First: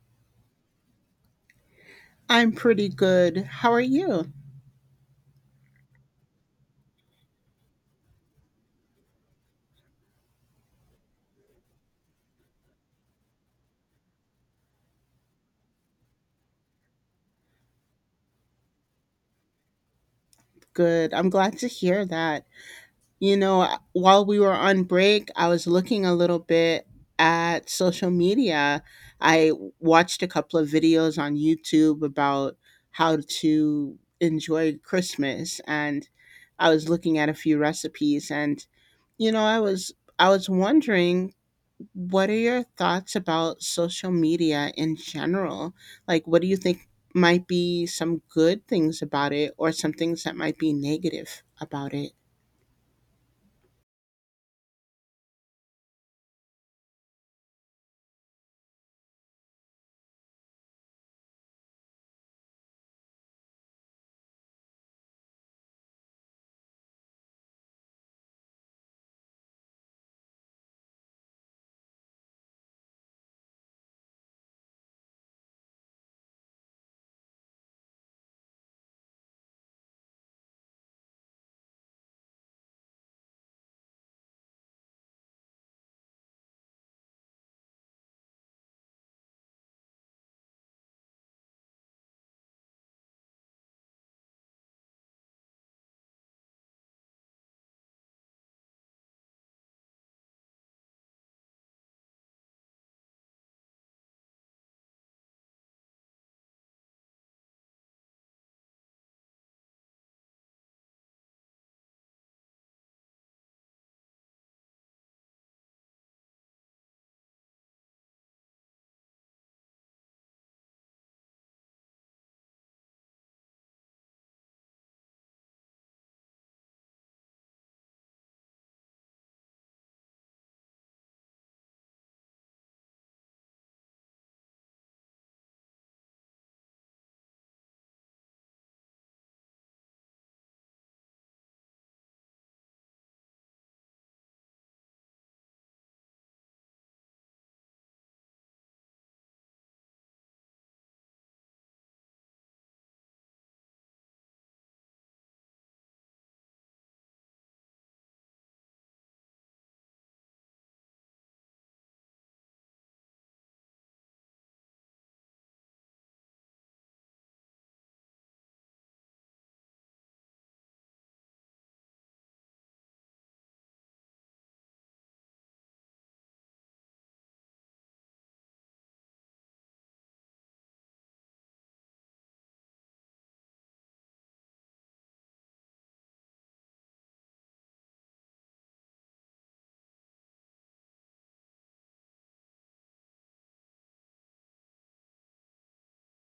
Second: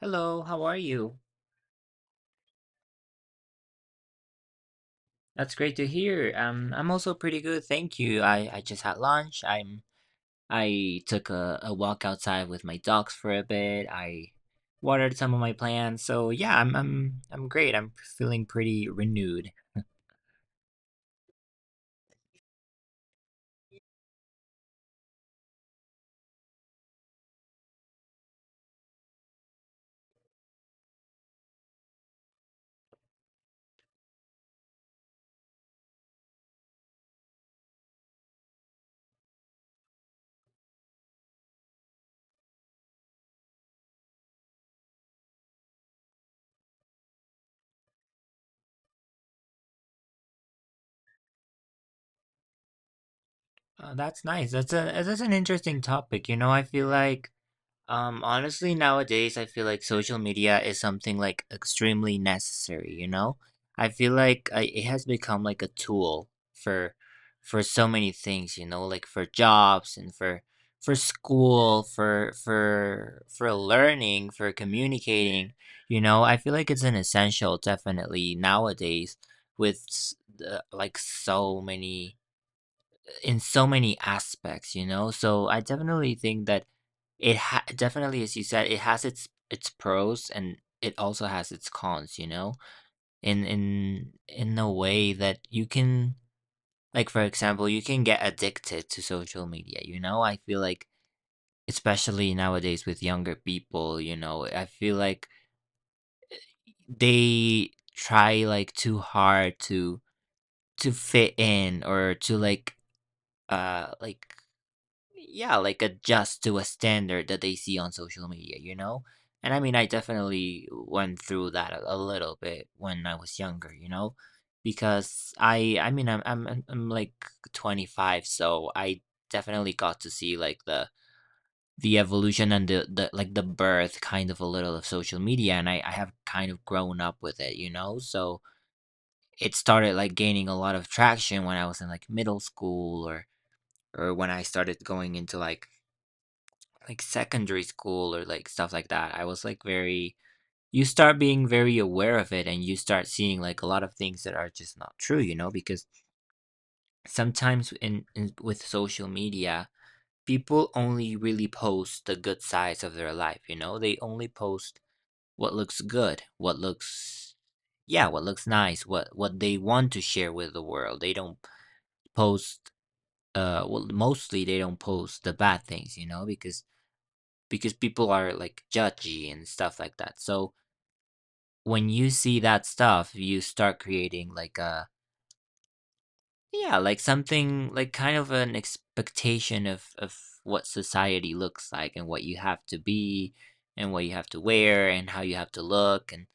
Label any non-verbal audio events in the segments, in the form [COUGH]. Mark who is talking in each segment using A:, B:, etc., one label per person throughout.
A: Hello, how are you?
B: I'm pretty good. How are you?
A: That's great to hear. I'm also pretty good, thank you. I just had lunch. I'm I took a walk outside with my dogs for a bit. I watered some of my plants. So yeah, I'm great. I'm feeling pretty renewed.
B: Good. I'm glad to hear that. You know, while we were on break, I was looking a little bit at social media. I watched a couple of videos on YouTube about how to enjoy Christmas and I was looking at a few recipes and you know, I was I was wondering. What are your thoughts about social media in general? Like, what do you think might be some good things about it or some things that might be negative about it?
A: That's nice. That's an interesting topic. You know, I feel like honestly, nowadays, I feel like social media is something like extremely necessary, you know? I feel like it has become like a tool for so many things, you know, like for jobs and for school, for learning, for communicating, you know? I feel like it's an essential definitely nowadays with the, like so many in so many aspects, you know? So I definitely think that definitely, as you said, it has its pros and it also has its cons, you know? In a way that you can like for example, you can get addicted to social media, you know? I feel like especially nowadays with younger people, you know, I feel like they try like too hard to fit in or to like uh like yeah, like adjust to a standard that they see on social media, you know? And I mean, I definitely went through that a little bit when I was younger, you know? Because I mean, I'm like 25, so I definitely got to see like the evolution and the like the birth kind of a little of social media and I have kind of grown up with it, you know? So it started like gaining a lot of traction when I was in like middle school or when I started going into like secondary school or like stuff like that, I was like very you start being very aware of it and you start seeing like a lot of things that are just not true, you know, because sometimes in with social media, people only really post the good sides of their life, you know? They only post what looks good, what looks yeah, what looks nice, what they want to share with the world. They don't post well mostly they don't post the bad things, you know, because people are like judgy and stuff like that. So when you see that stuff, you start creating like a yeah, like something like kind of an expectation of what society looks like and what you have to be and what you have to wear and how you have to look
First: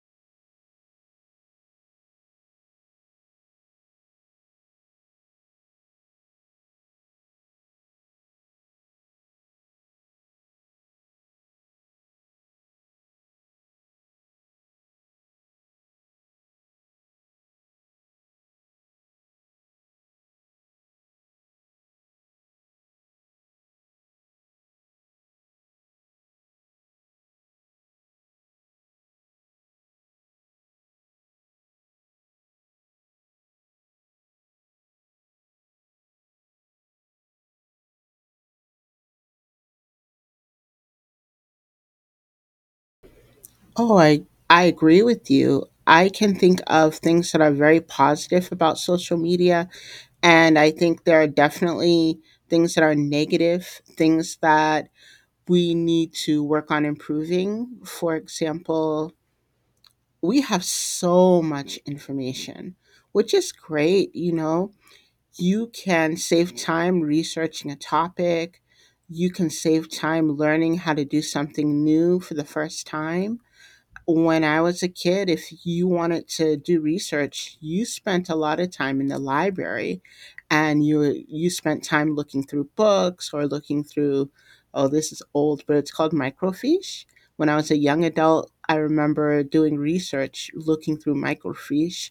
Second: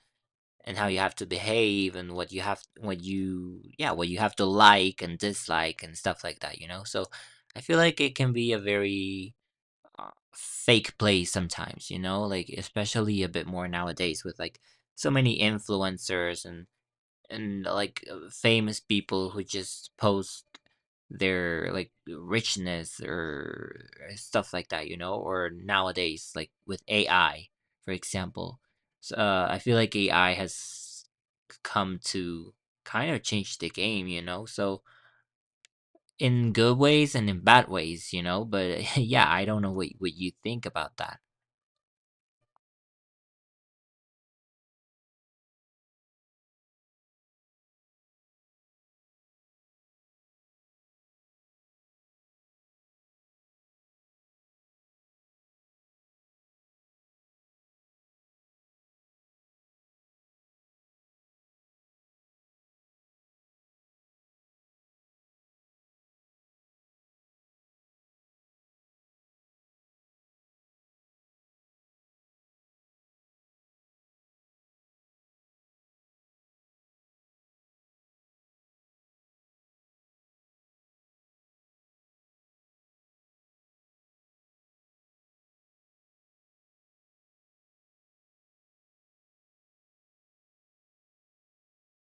A: and how you have to behave and what you have what you yeah, what you have to like and dislike and stuff like that, you know? So I feel like it can be a very fake plays sometimes, you know, like especially a bit more nowadays with like so many influencers and like famous people who just post their like richness or stuff like that, you know, or nowadays like with AI, for example. So, I feel like AI has come to kind of change the game, you know. So in good ways and in bad ways, you know. But [LAUGHS] yeah, I don't know what you think about that.
B: Oh, I, I agree with you. I can think of things that are very positive about social media. And I think there are definitely things that are negative, things that we need to work on improving. For example, we have so much information, which is great. You know, you can save time researching a topic, you can save time learning how to do something new for the first time. When I was a kid, if you wanted to do research, you spent a lot of time in the library, and you spent time looking through books or looking through. Oh, this is old, but it's called microfiche. When I was a young adult, I remember doing research looking through microfiche,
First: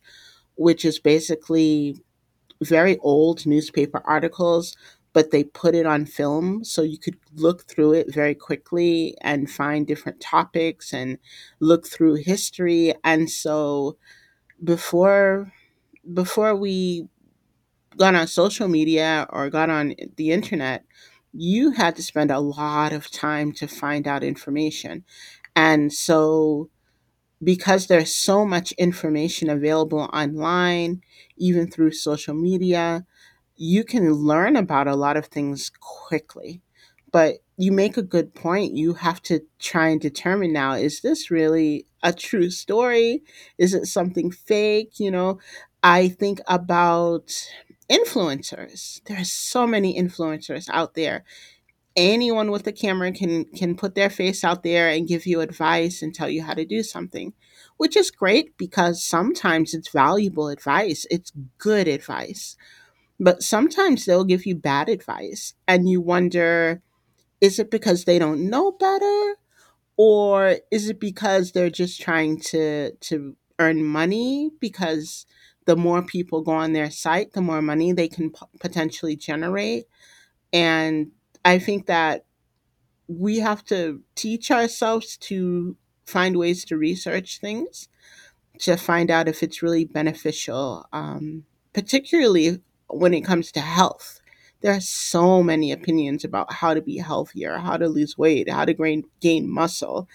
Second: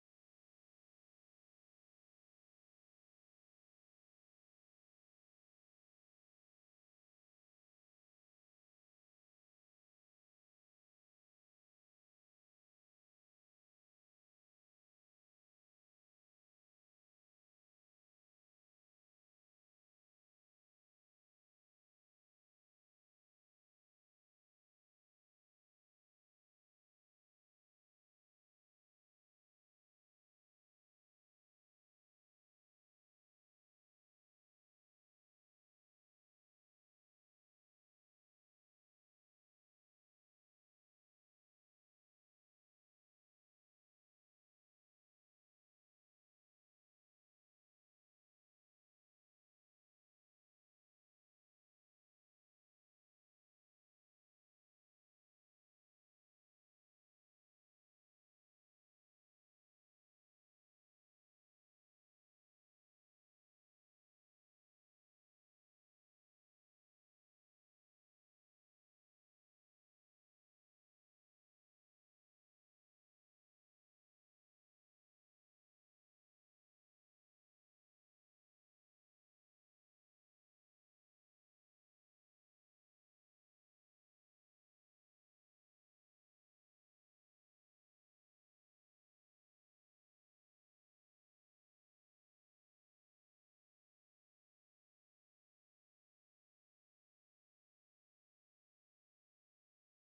B: which is basically very old newspaper articles, but they put it on film. So you could look through it very quickly and find different topics and look through history. And so before before we got on social media or got on the internet, you had to spend a lot of time to find out information. And so because there's so much information available online, even through social media, you can learn about a lot of things quickly. But you make a good point. You have to try and determine now, is this really a true story? Is it something fake? You know, I think about influencers. There are so many influencers out there. Anyone with a camera can put their face out there and give you advice and tell you how to do something, which is great because sometimes it's valuable advice, it's good advice, but sometimes they'll give you bad advice and you wonder, is it because they don't know better or is it because they're just trying to earn money because the more people go on their site, the more money they can p- potentially generate. And I think that we have to teach ourselves to find ways to research things, to find out if it's really beneficial, particularly when it comes to health. There are so many opinions about how to be healthier, how to lose weight, how to gain muscle.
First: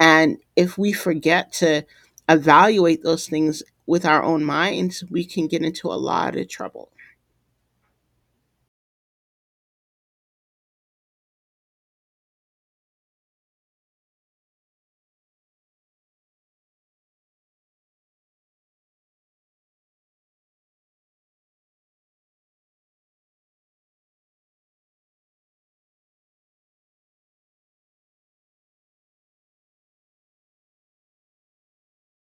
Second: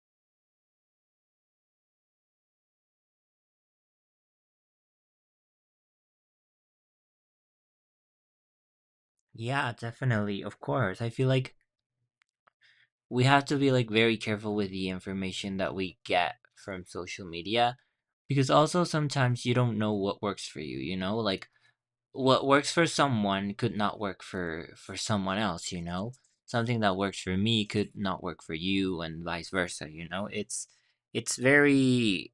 B: And if we forget to evaluate those things with our own minds, we can get into a lot of trouble.
A: Yeah, definitely. Of course. I feel like we have to be like very careful with the information that we get from social media because also sometimes you don't know what works for you, you know? Like what works for someone could not work for someone else, you know? Something that works for me could not work for you and vice versa, you know? It's very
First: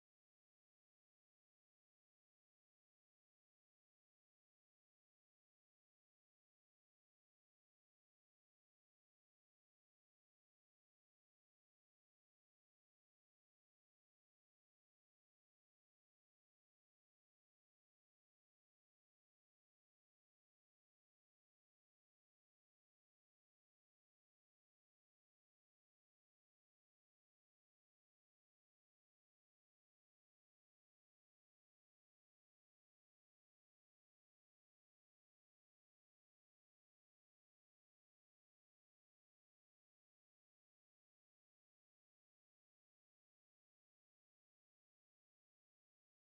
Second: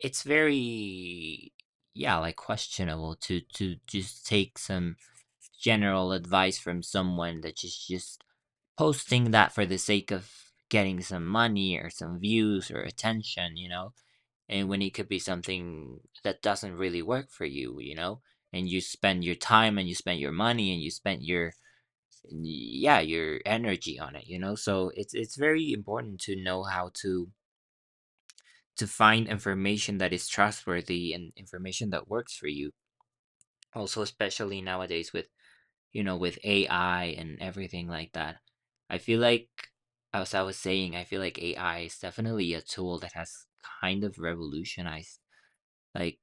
A: it's very yeah, like questionable to just take some general advice from someone that is just posting that for the sake of getting some money or some views or attention, you know, and when it could be something that doesn't really work for you, you know, and you spend your time and you spend your money and you spend your yeah your energy on it you know so it's very important to know how to find information that is trustworthy and information that works for you also especially nowadays with you know, with AI and everything like that. I feel like, as I was saying, I feel like AI is definitely a tool that has kind of revolutionized, like,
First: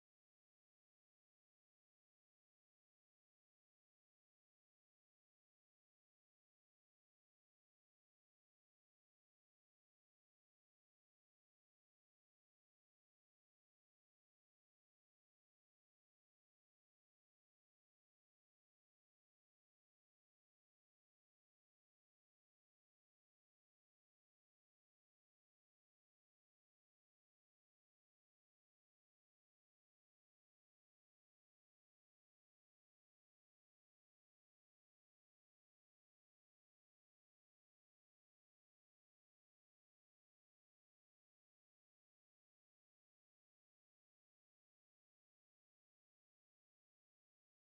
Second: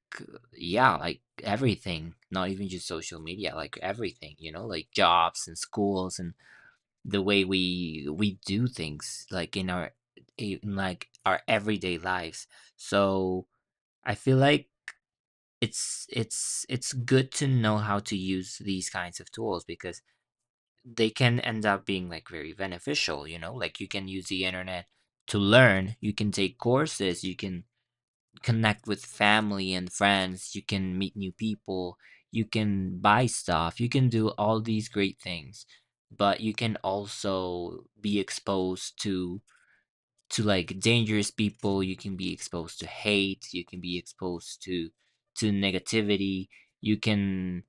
A: yeah, like everything, not even just social media, like everything, you know, like jobs and schools and the way we do things, like in our in like our everyday lives. So I feel like it's good to know how to use these kinds of tools because they can end up being like very beneficial, you know, like you can use the internet to learn, you can take courses, you can connect with family and friends, you can meet new people, you can buy stuff, you can do all these great things, but you can also be exposed to like dangerous people you can be exposed to hate you can be exposed to negativity you can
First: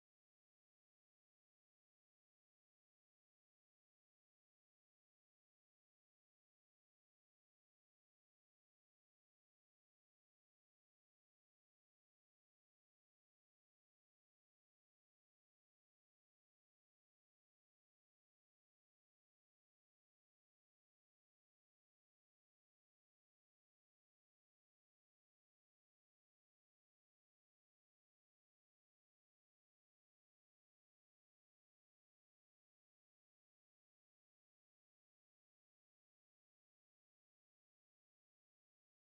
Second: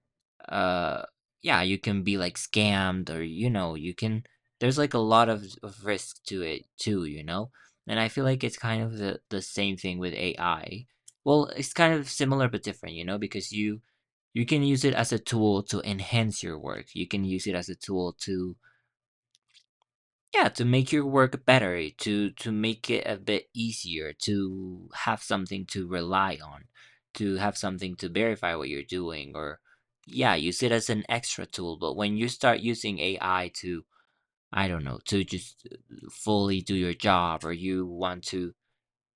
A: uh yeah you can be like scammed or you know you can there's like a lot of risk to it too you know and I feel like it's kind of the same thing with ai well it's kind of similar but different you know because you can use it as a tool to enhance your work you can use it as a tool to yeah, to make your work better, to make it a bit easier, to have something to rely on, to have something to verify what you're doing, or yeah, use it as an extra tool. But when you start using AI to, I don't know, to just fully do your job, or you want to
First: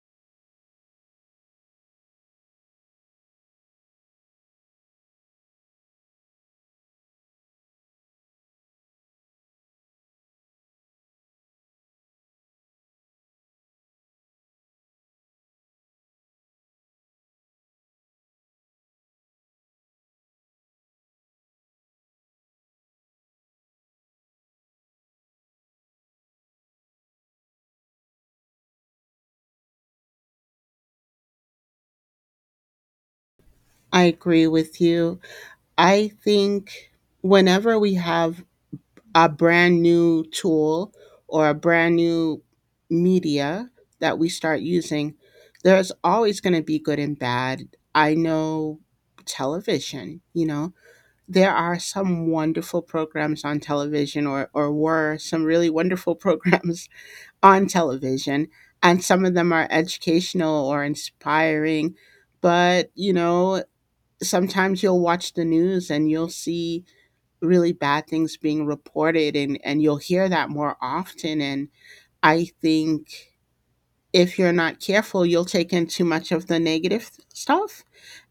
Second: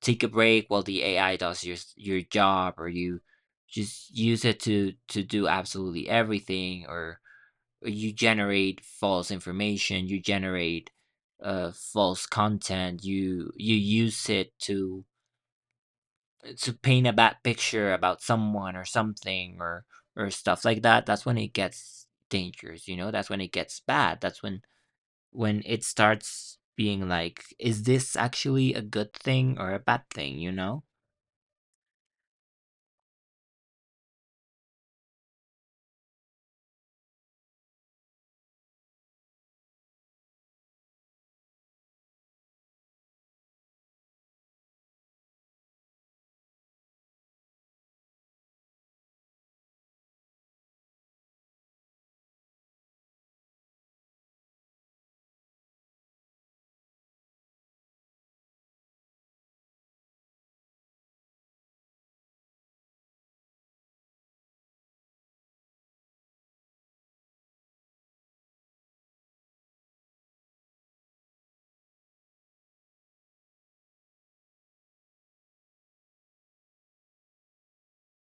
A: take a break while the AI does your your job, or you just use it to do absolutely everything, or you generate false information you generate false content you you use it to paint a bad picture about someone or something or stuff like that that's when it gets dangerous you know that's when it gets bad that's when it starts being like is this actually a good thing or a bad thing you know
B: I agree with you. I think whenever we have a brand new tool or a brand new media that we start using, there's always going to be good and bad. I know television, you know, there are some wonderful programs on television, or were some really wonderful [LAUGHS] programs on television. And some of them are educational or inspiring. But, you know, sometimes you'll watch the news and you'll see really bad things being reported, and you'll hear that more often. And I think if you're not careful, you'll take in too much of the negative stuff,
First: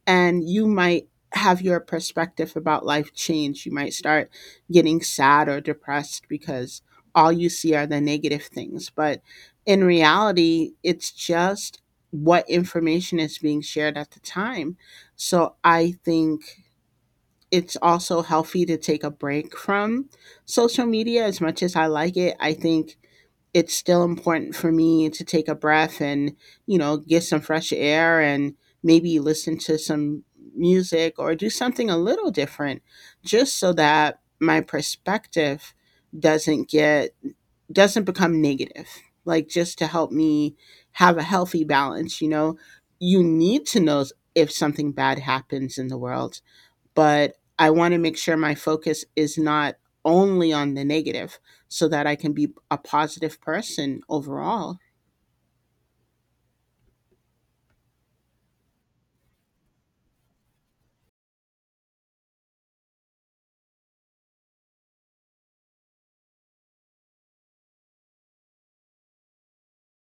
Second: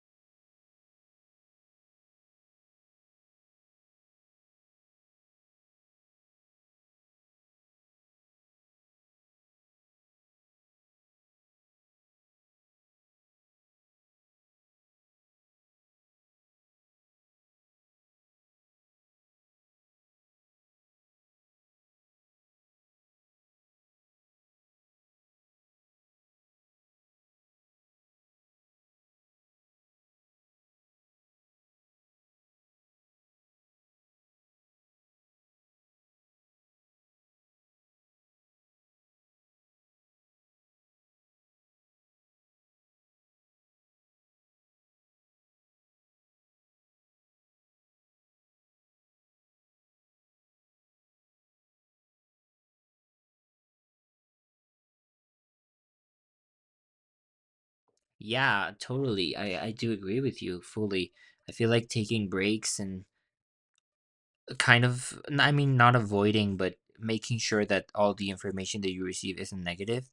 B: and you might have your perspective about life change. You might start getting sad or depressed because all you see are the negative things, but in reality, it's just what information is being shared at the time. So I think it's also healthy to take a break from social media. As much as I like it, I think it's still important for me to take a breath and, you know, get some fresh air and maybe listen to some music or do something a little different, just so that my perspective doesn't get doesn't become negative. Like, just to help me have a healthy balance, you know. You need to know if something bad happens in the world, but I want to make sure my focus is not only on the negative so that I can be a positive person overall.
A: yeah totally I do agree with you fully I feel like taking breaks and Kind of, n I mean, not avoiding, but making sure that all the information that you receive isn't negative.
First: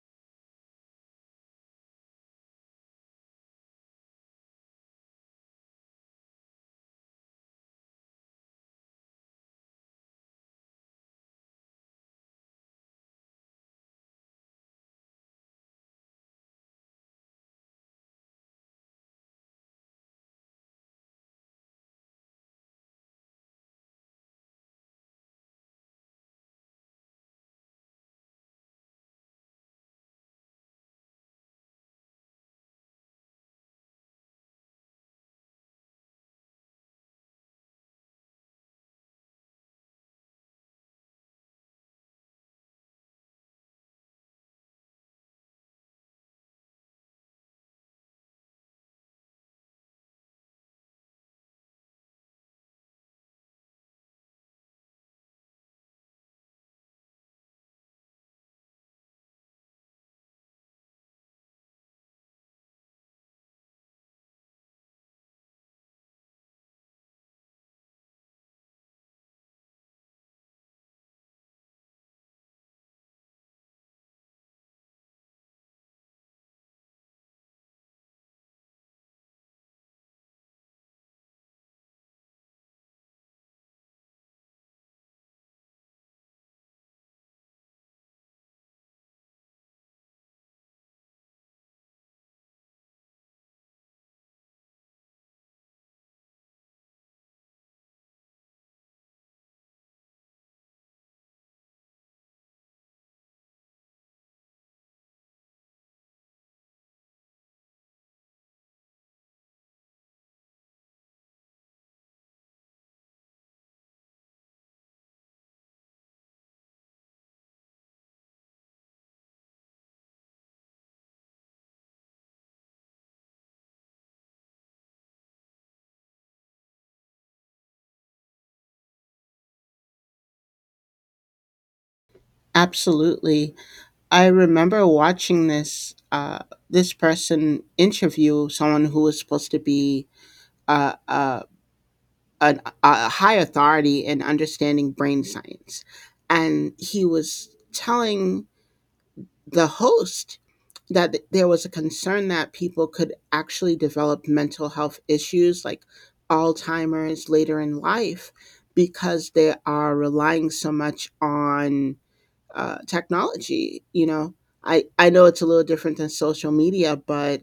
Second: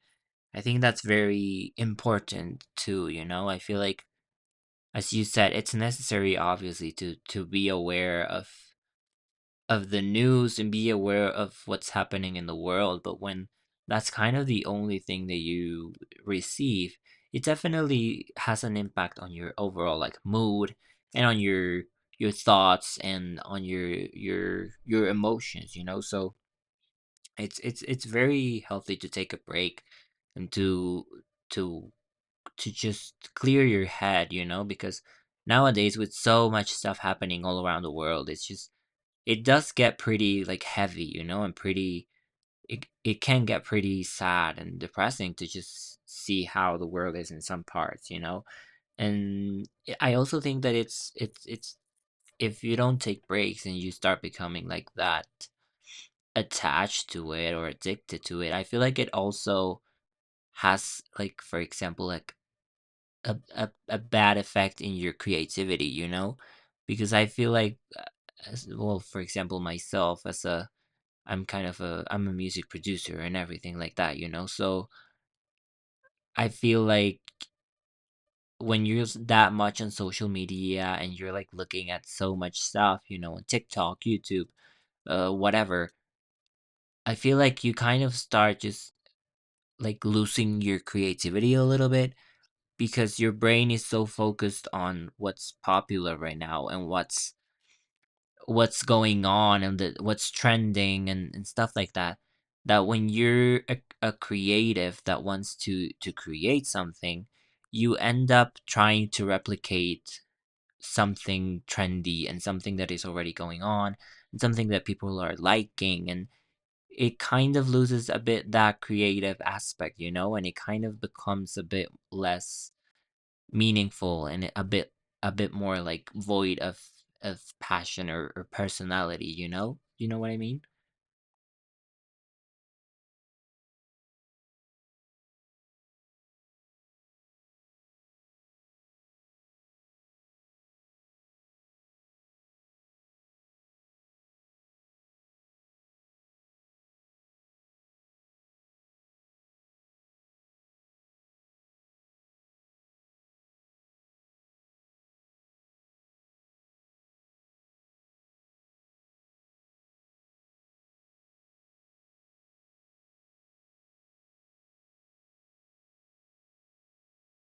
A: I think that's very important too, you know? I feel like, as you said, it's necessary obviously to be aware of the news and be aware of what's happening in the world, but when that's kind of the only thing that you receive, it definitely has an impact on your overall like mood and on your thoughts and on your emotions, you know? So it's very healthy to take a break and to to just clear your head, you know, because nowadays with so much stuff happening all around the world, it's just it does get pretty, like, heavy, you know, and pretty it can get pretty sad and depressing to just see how the world is in some parts, you know? And I also think that it's if you don't take breaks and you start becoming like that attached to it or addicted to it, I feel like it also has like, for example, like a bad effect in your creativity, you know? Because I feel like, as well, for example, myself as a I'm kind of a I'm a music producer and everything like that, you know. So I feel like when you're that much on social media and you're like looking at so much stuff, you know, on TikTok, YouTube, whatever, I feel like you kind of start just like losing your creativity a little bit because your brain is so focused on what's popular right now and what's going on and what's trending and stuff like that, that when you're a creative that wants to create something. You end up trying to replicate something trendy and something that is already going on and something that people are liking, and it kind of loses a bit that creative aspect, you know, and it kind of becomes a bit less meaningful and a bit more like void of passion or personality, you know what I mean?
B: Absolutely. I remember watching this this person interview someone who was supposed to be uh, uh, a high authority in understanding brain science. And he was telling the host that th- there was a concern that people could actually develop mental health issues like Alzheimer's later in life because they are relying so much on technology. I know it's a little different than social media, but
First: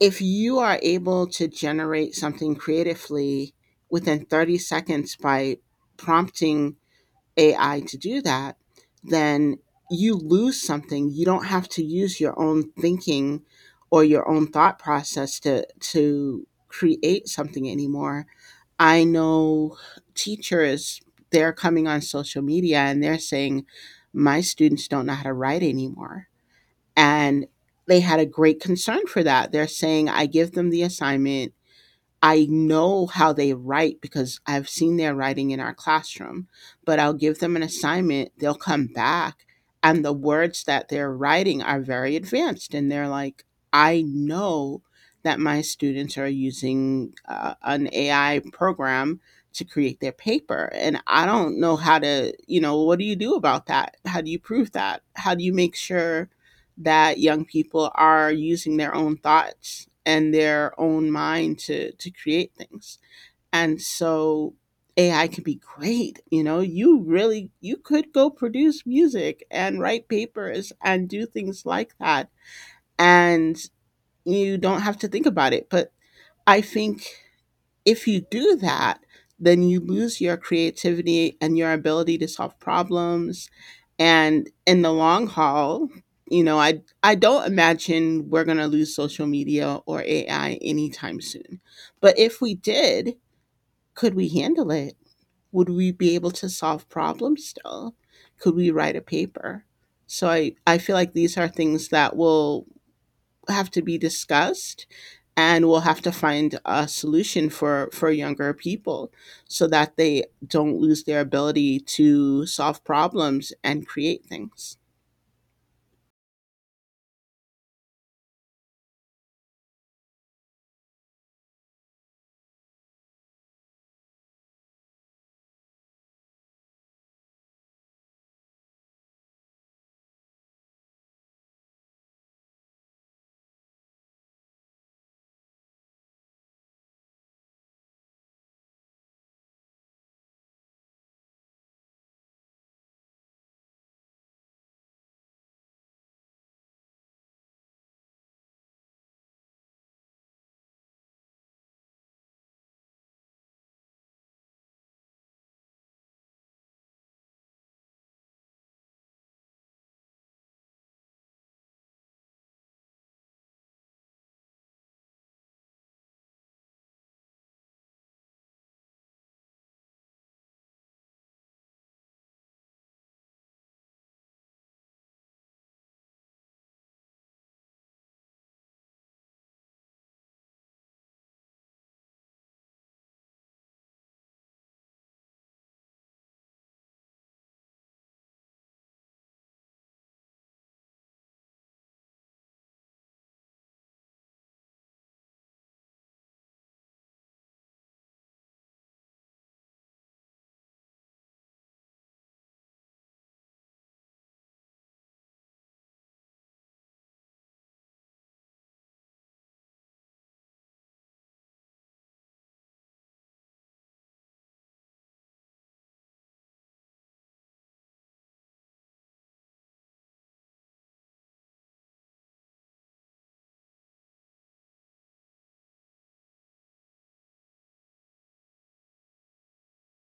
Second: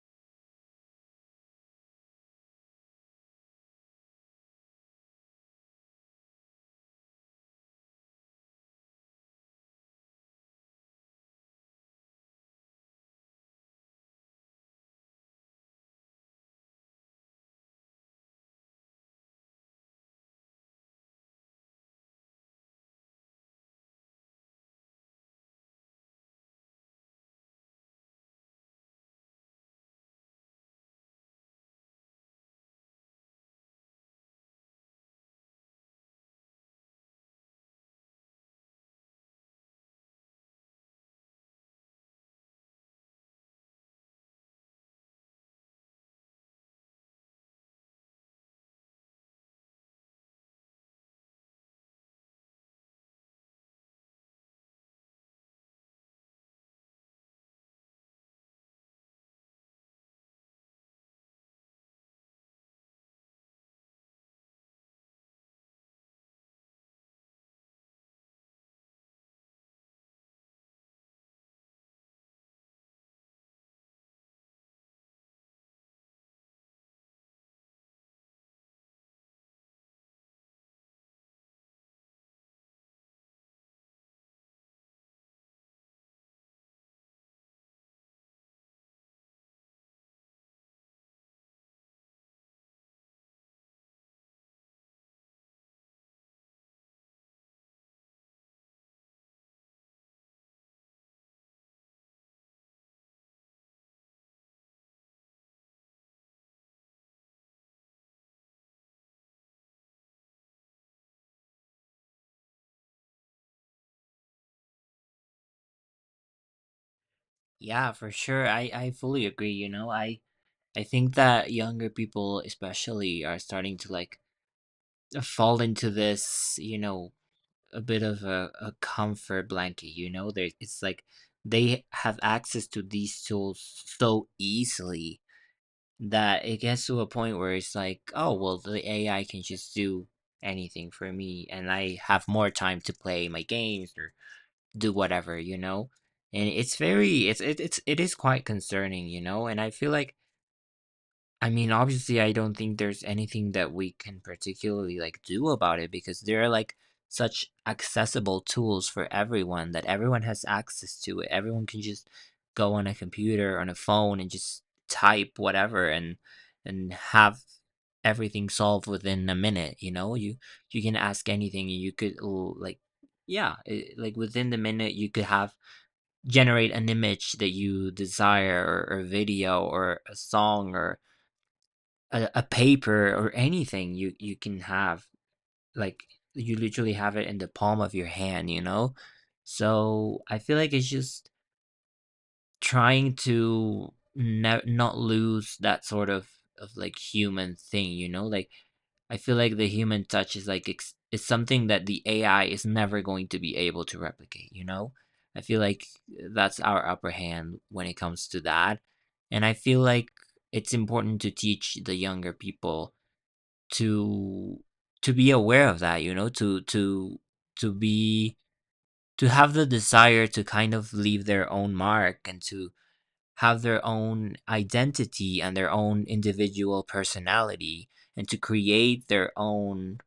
B: if you are able to generate something creatively within 30 seconds by prompting AI to do that, then you lose something. You don't have to use your own thinking or your own thought process to create something anymore. I know teachers, they're coming on social media and they're saying my students don't know how to write anymore. And they had a great concern for that. They're saying, I give them the assignment, I know how they write because I've seen their writing in our classroom, but I'll give them an assignment, they'll come back, and the words that they're writing are very advanced. And they're like, I know that my students are using an AI program to create their paper. And I don't know how to, you know, what do you do about that? How do you prove that? How do you make sure that young people are using their own thoughts and their own mind to create things? And so AI can be great, you know. You really, you could go produce music and write papers and do things like that, and you don't have to think about it. But I think if you do that, then you lose your creativity and your ability to solve problems. And in the long haul, you know, I don't imagine we're gonna lose social media or AI anytime soon. But if we did, could we handle it? Would we be able to solve problems still? Could we write a paper? So I feel like these are things that will have to be discussed, and we'll have to find a solution for younger people so that they don't lose their ability to solve problems and create things.
A: Yeah, for sure, I fully agree, you know. I think that younger people especially are starting to like fall into this, you know, a bit of a comfort blanket, you know. There, it's like they have access to these tools so easily that it gets to a point where it's like, oh, well, the AI can just do anything for me, and I have more time to play my games or do whatever, you know? And it's very, it's, it is quite concerning, you know. And I feel like, I mean, obviously, I don't think there's anything that we can particularly like do about it because there are like such accessible tools for everyone that everyone has access to it. Everyone can just go on a computer, on a phone, and just type whatever and have everything solved within a minute. You know, you can ask anything, and you could like, yeah, it, like within the minute, you could have generate an image that you desire, or a video or a song or a paper or anything you can have, like, you literally have it in the palm of your hand, you know. So I feel like it's just trying to not lose that sort of like human thing, you know. Like I feel like the human touch is like is something that the AI is never going to be able to replicate, you know. I feel like that's our upper hand when it comes to that. And I feel like it's important to teach the younger people to be aware of that, you know, to be to have the desire to kind of leave their own mark and to have their own identity and their own individual personality and to create their own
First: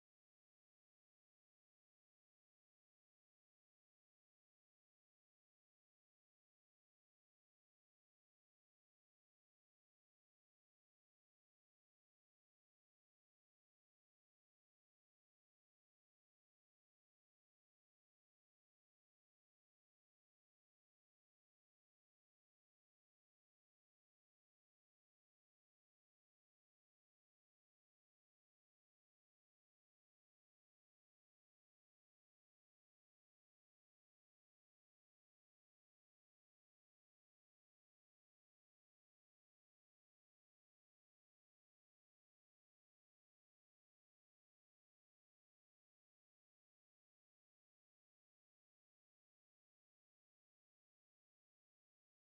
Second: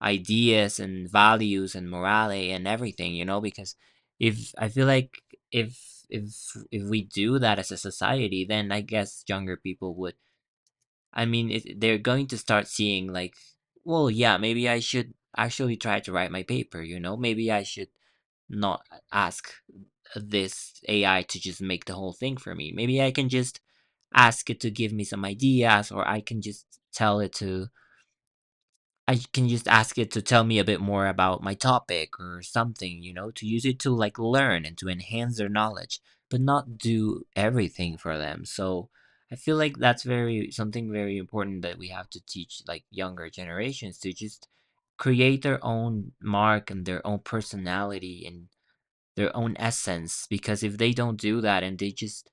A: ideas and values and morale and everything, you know. Because if I feel like if if we do that as a society, then I guess younger people would, I mean, they're going to start seeing like, well, yeah, maybe I should actually try to write my paper, you know? Maybe I should not ask this AI to just make the whole thing for me. Maybe I can just ask it to give me some ideas, or tell it to I can just ask it to tell me a bit more about my topic or something, you know, to use it to like learn and to enhance their knowledge, but not do everything for them. So I feel like that's very something very important that we have to teach like younger generations to just create their own mark and their own personality and their own essence. Because if they don't do that and they just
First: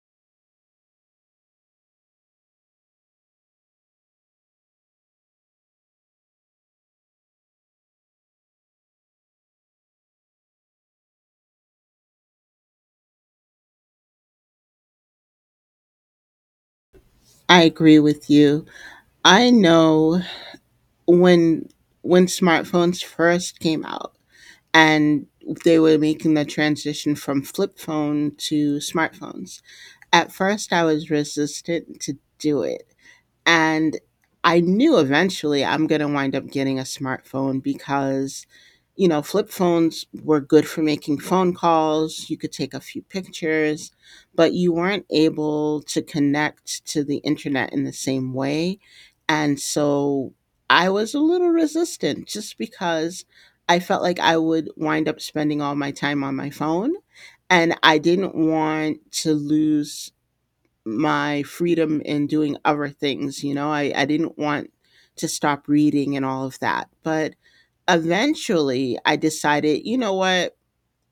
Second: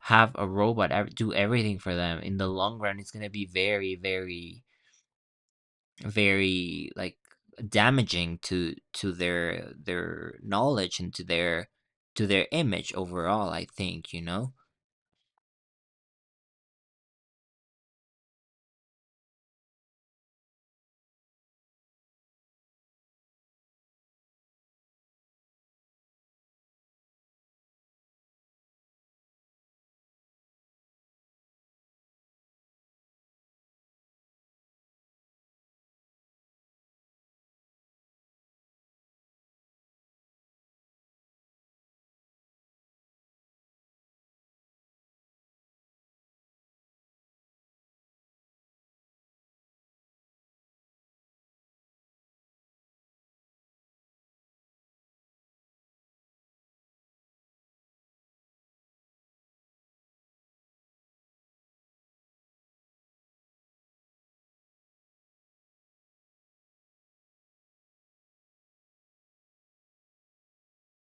A: have a robot do everything for them in the long run, it's going to be very, very, very like damaging to their knowledge and to their image overall, I think, you know.
B: I agree with you. I know when smartphones first came out and they were making the transition from flip phone to smartphones, at first I was resistant to do it. And I knew eventually I'm going to wind up getting a smartphone because, you know, flip phones were good for making phone calls. You could take a few pictures, but you weren't able to connect to the internet in the same way. And so I was a little resistant just because I felt like I would wind up spending all my time on my phone, and I didn't want to lose my freedom in doing other things. You know, I didn't want to stop reading and all of that. But eventually I decided, you know what?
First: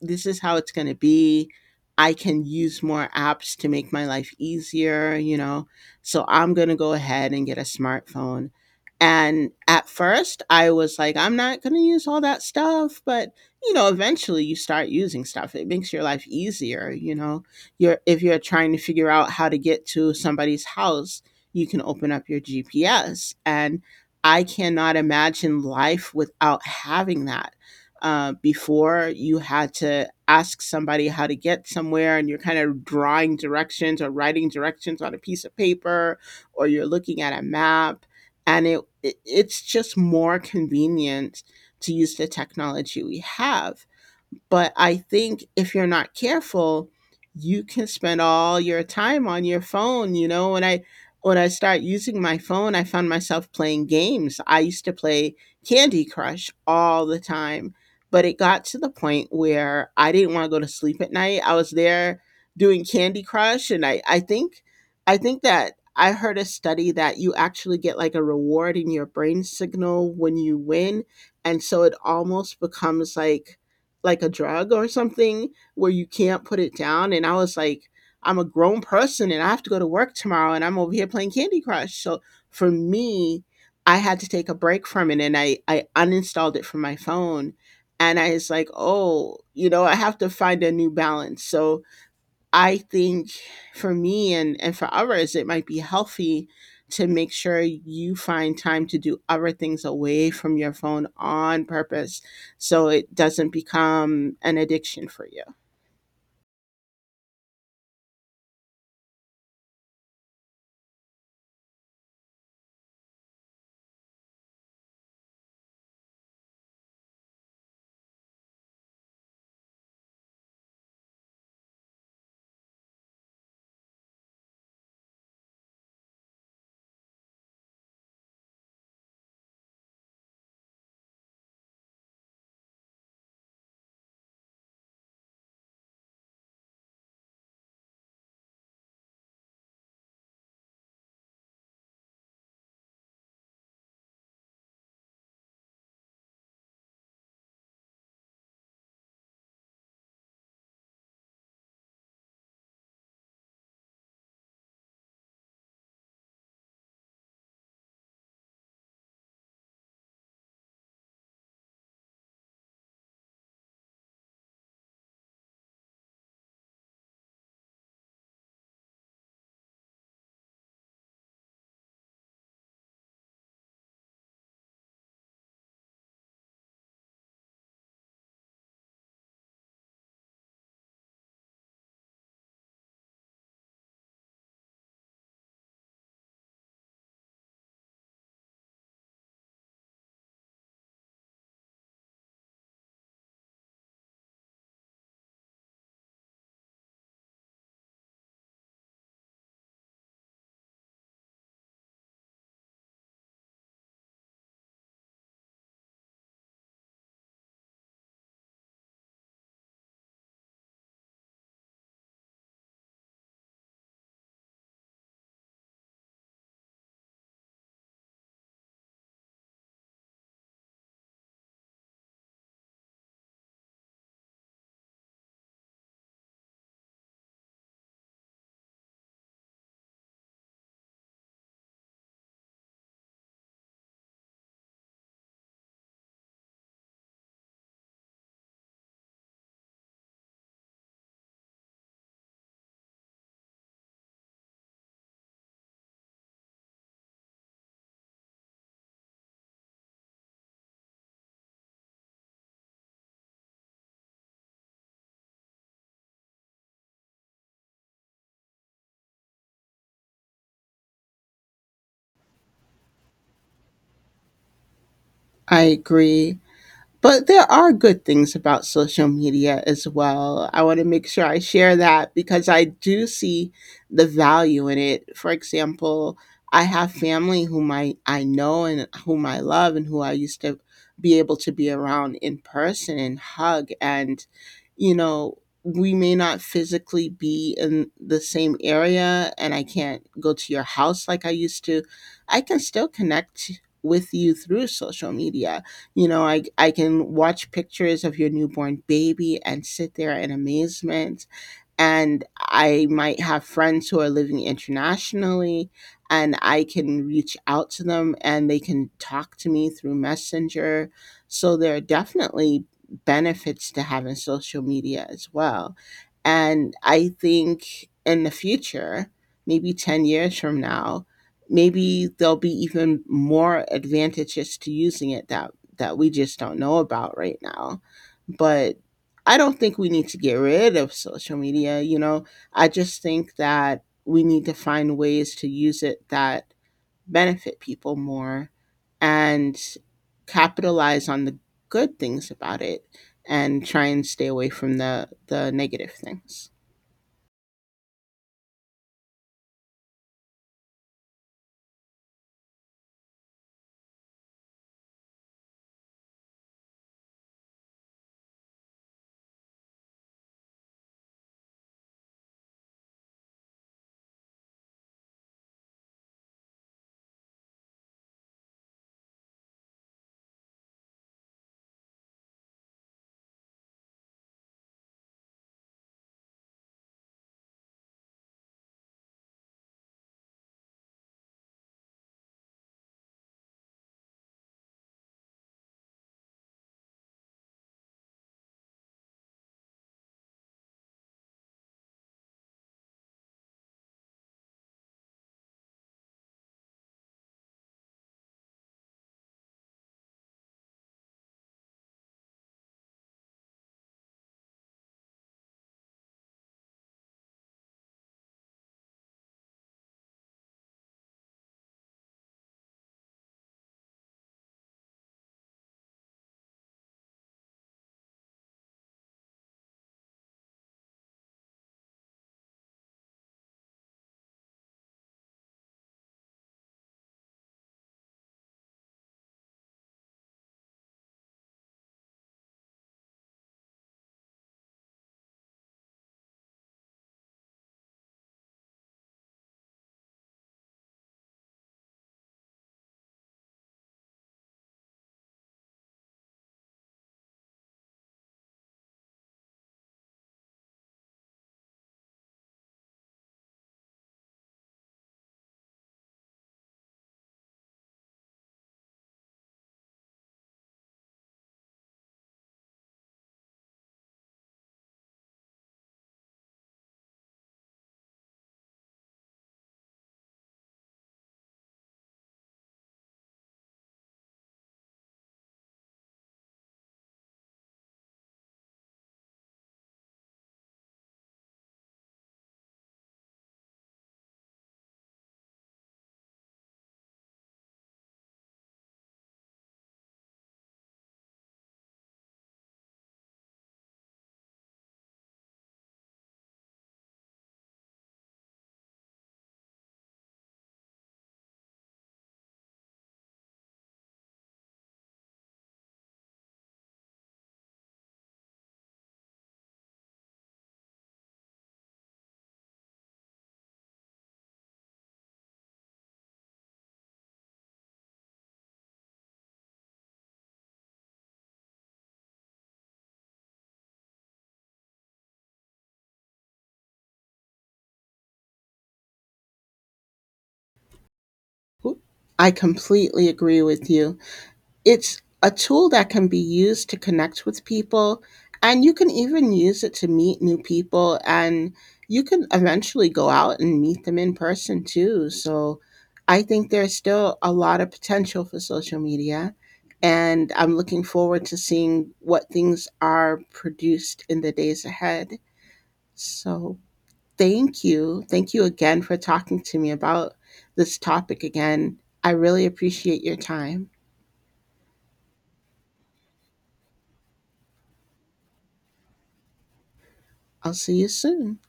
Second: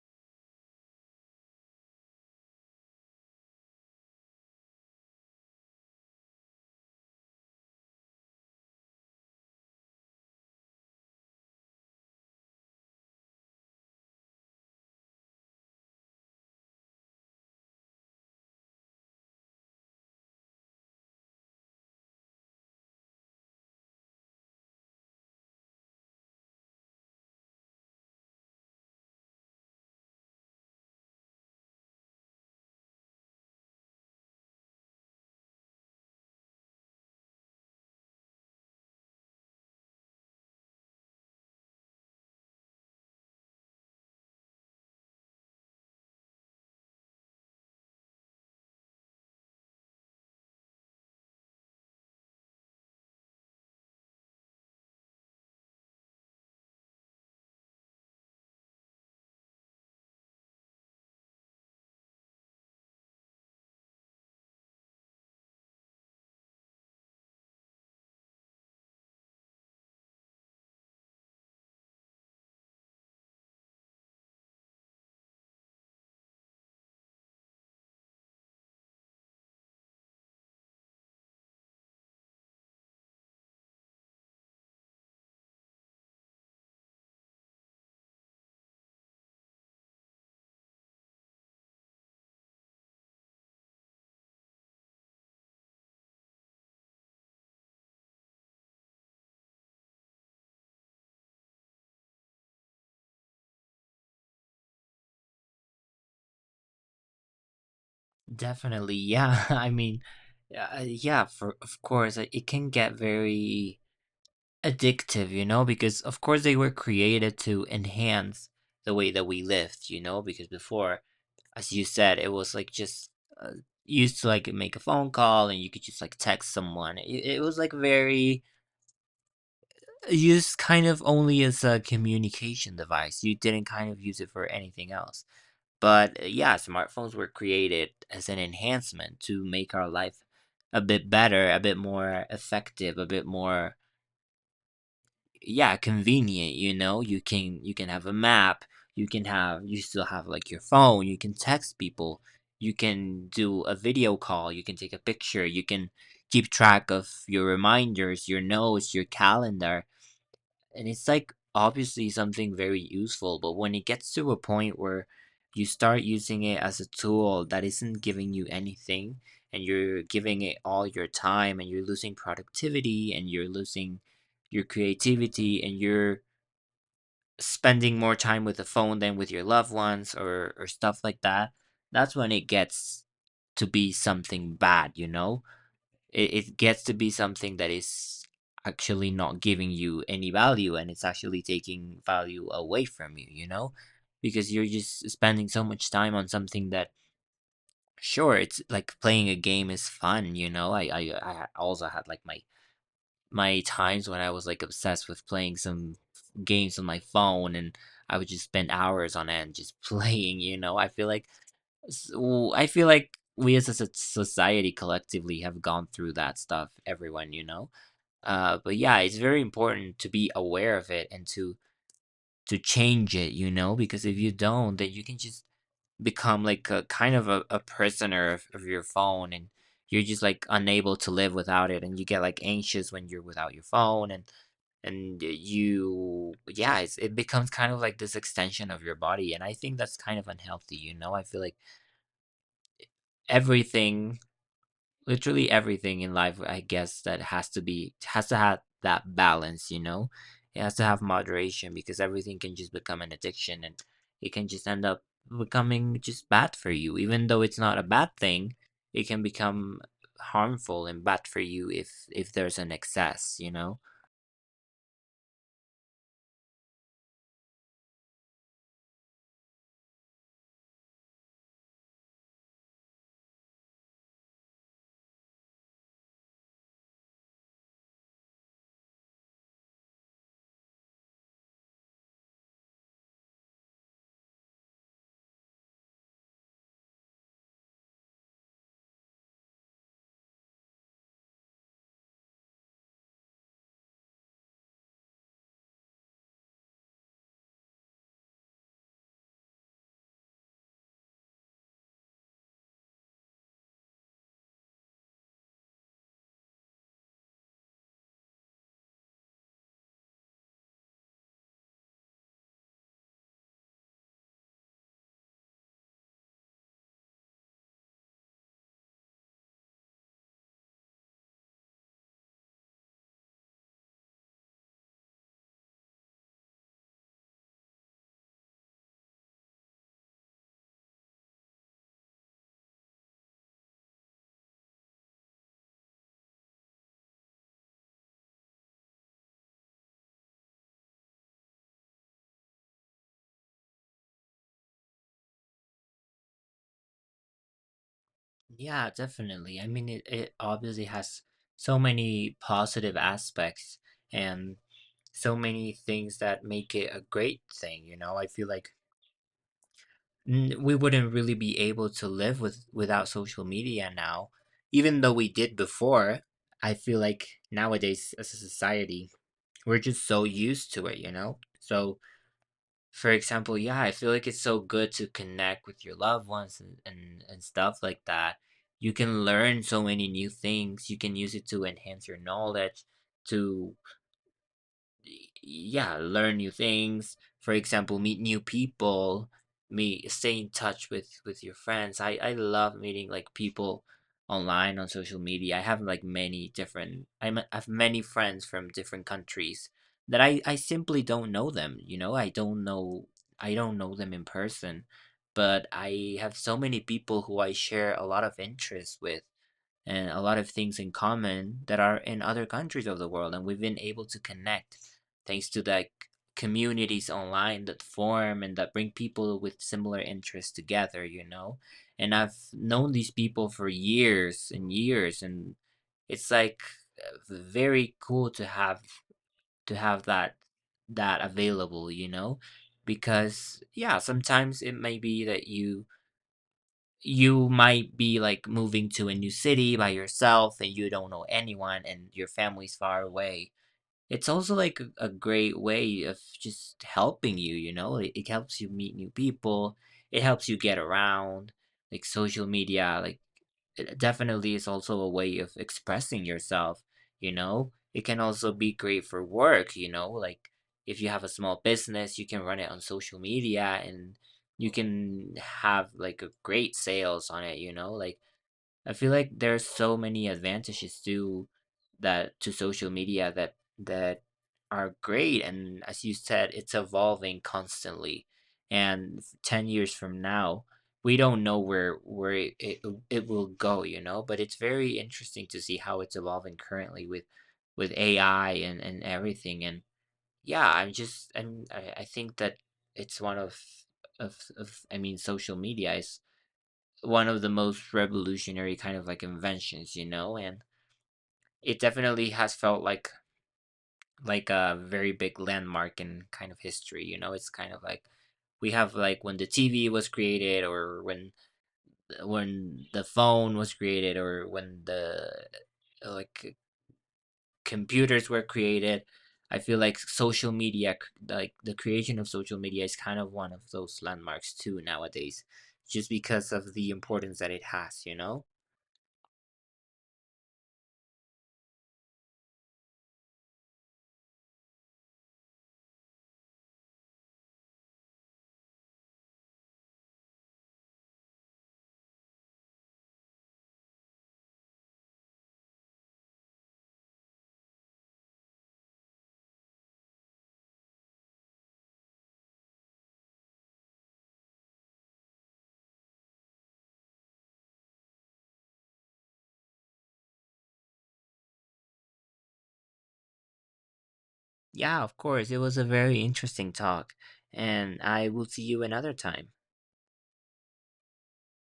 B: This is how it's going to be. I can use more apps to make my life easier, you know. So I'm going to go ahead and get a smartphone. And at first, I was like, I'm not going to use all that stuff. But, you know, eventually you start using stuff. It makes your life easier, you know. If you're trying to figure out how to get to somebody's house, you can open up your GPS. And I cannot imagine life without having that. Before, you had to ask somebody how to get somewhere, and you're kind of drawing directions or writing directions on a piece of paper, or you're looking at a map, and it's just more convenient to use the technology we have. But I think if you're not careful, you can spend all your time on your phone. You know, when I start using my phone, I found myself playing games. I used to play Candy Crush all the time, but it got to the point where I didn't want to go to sleep at night. I was there doing Candy Crush, and I think that I heard a study that you actually get like a reward in your brain signal when you win, and so it almost becomes like a drug or something where you can't put it down. And I was like, I'm a grown person and I have to go to work tomorrow and I'm over here playing Candy Crush. So for me, I had to take a break from it, and I uninstalled it from my phone. And I was like, oh, you know, I have to find a new balance. So I think for me and for others, it might be healthy to make sure you find time to do other things away from your phone on purpose so it doesn't become an addiction for you.
A: Definitely, yeah. [LAUGHS] I mean, yeah, for of course, it can get very addictive, you know, because of course they were created to enhance the way that we lived, you know. Because before, as you said, it was like just uh, used to like make a phone call, and you could just like text someone. It was like very used kind of only as a communication device. You didn't kind of use it for anything else. But yeah, smartphones were created as an enhancement to make our life a bit better, a bit more effective, a bit more, yeah, convenient, you know? You can have a map, you still have like your phone, you can text people, you can do a video call, you can take a picture, you can keep track of your reminders, your notes, your calendar, and it's like obviously something very useful. But when it gets to a point where you start using it as a tool that isn't giving you anything, and you're giving it all your time, and you're losing productivity, and you're losing your creativity, and you're spending more time with the phone than with your loved ones, or stuff like that, that's when it gets to be something bad, you know? It gets to be something that is actually not giving you any value and it's actually taking value away from you, you know. Because you're just spending so much time on something that, sure, it's like playing a game is fun, you know. I also had like my times when I was like obsessed with playing some games on my phone, and I would just spend hours on end just [LAUGHS] playing, you know. I feel like, so I feel like we as a society collectively have gone through that stuff, everyone, you know. But yeah, it's very important to be aware of it and to change it, you know, because if you don't, then you can just become like a kind of a prisoner of your phone, and you're just like unable to live without it, and you get like anxious when you're without your phone, and you, yeah, it becomes kind of like this extension of your body, and I think that's kind of unhealthy, you know. I feel like everything, literally everything in life, I guess, that has to be, has to have that balance, you know. It has to have moderation because everything can just become an addiction, and it can just end up becoming just bad for you, even though it's not a bad thing. It can become harmful and bad for you if there's an excess, you know.
B: I agree. But there are good things about social media as well. I want to make sure I share that because I do see the value in it. For example, I have family whom I know and whom I love and who I used to be able to be around in person and hug. And, you know, we may not physically be in the same area and I can't go to your house like I used to. I can still connect with you through social media. You know, I can watch pictures of your newborn baby and sit there in amazement, and I might have friends who are living internationally and I can reach out to them and they can talk to me through Messenger. So there are definitely benefits to having social media as well. And I think in the future, maybe 10 years from now, maybe there'll be even more advantages to using it, that we just don't know about right now. But I don't think we need to get rid of social media, you know. I just think that we need to find ways to use it that benefit people more and capitalize on the good things about it, and try and stay away from the negative things.
A: Yeah, definitely. I mean, it obviously has so many positive aspects and so many things that make it a great thing, you know. I feel like, we wouldn't really be able to live without social media now, even though we did before. I feel like nowadays as a society, we're just so used to it, you know. So for example, yeah, I feel like it's so good to connect with your loved ones and and stuff like that. You can learn so many new things, you can use it to enhance your knowledge, to, yeah, learn new things. For example, meet new people, meet stay in touch with your friends. I love meeting like people online on social media. I have like I have many friends from different countries that I simply don't know them, you know. I don't know them in person, but I have so many people who I share a lot of interests with and a lot of things in common that are in other countries of the world, and we've been able to connect thanks to like communities online that form and that bring people with similar interests together, you know. And I've known these people for years and years. And it's like, very cool to have that that available, you know. Because, yeah, sometimes it may be that you might be like moving to a new city by yourself and you don't know anyone and your family's far away. It's also like a great way of just helping you, you know. It helps you meet new people, it helps you get around. Like social media, like it definitely is also a way of expressing yourself, you know. It can also be great for work, you know. Like if you have a small business, you can run it on social media, and you can have like a great sales on it, you know. Like I feel like there's so many advantages to that, to social media, that are great. And as you said, it's evolving constantly. And 10 years from now, we don't know where it will go, you know. But it's very interesting to see how it's evolving currently with AI and everything. And yeah, I'm just I'm, I think that it's one of, I mean, social media is one of the most revolutionary kind of like inventions, you know, and it definitely has felt like a very big landmark in kind of history, you know. It's kind of like we have, like when the TV was created, or when the phone was created, or when the like computers were created. I feel like social media, like the creation of social media is kind of one of those landmarks too nowadays, just because of the importance that it has, you know?
B: Oop. I completely agree with you. It's a tool that can be used to connect with people, and you can even use it to meet new people, and you can eventually go out and meet them in person too. So I think there's still a lot of potential for social media, and I'm looking forward to seeing what things are produced in the days ahead. So thank you. Thank you again for talking to me about this topic again. I really appreciate your time.
A: Yeah, of course. It was a very interesting talk, and I will see you another time.
B: I'll see you soon.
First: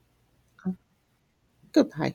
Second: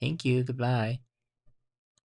A: Thank you. Goodbye.
B: Goodbye.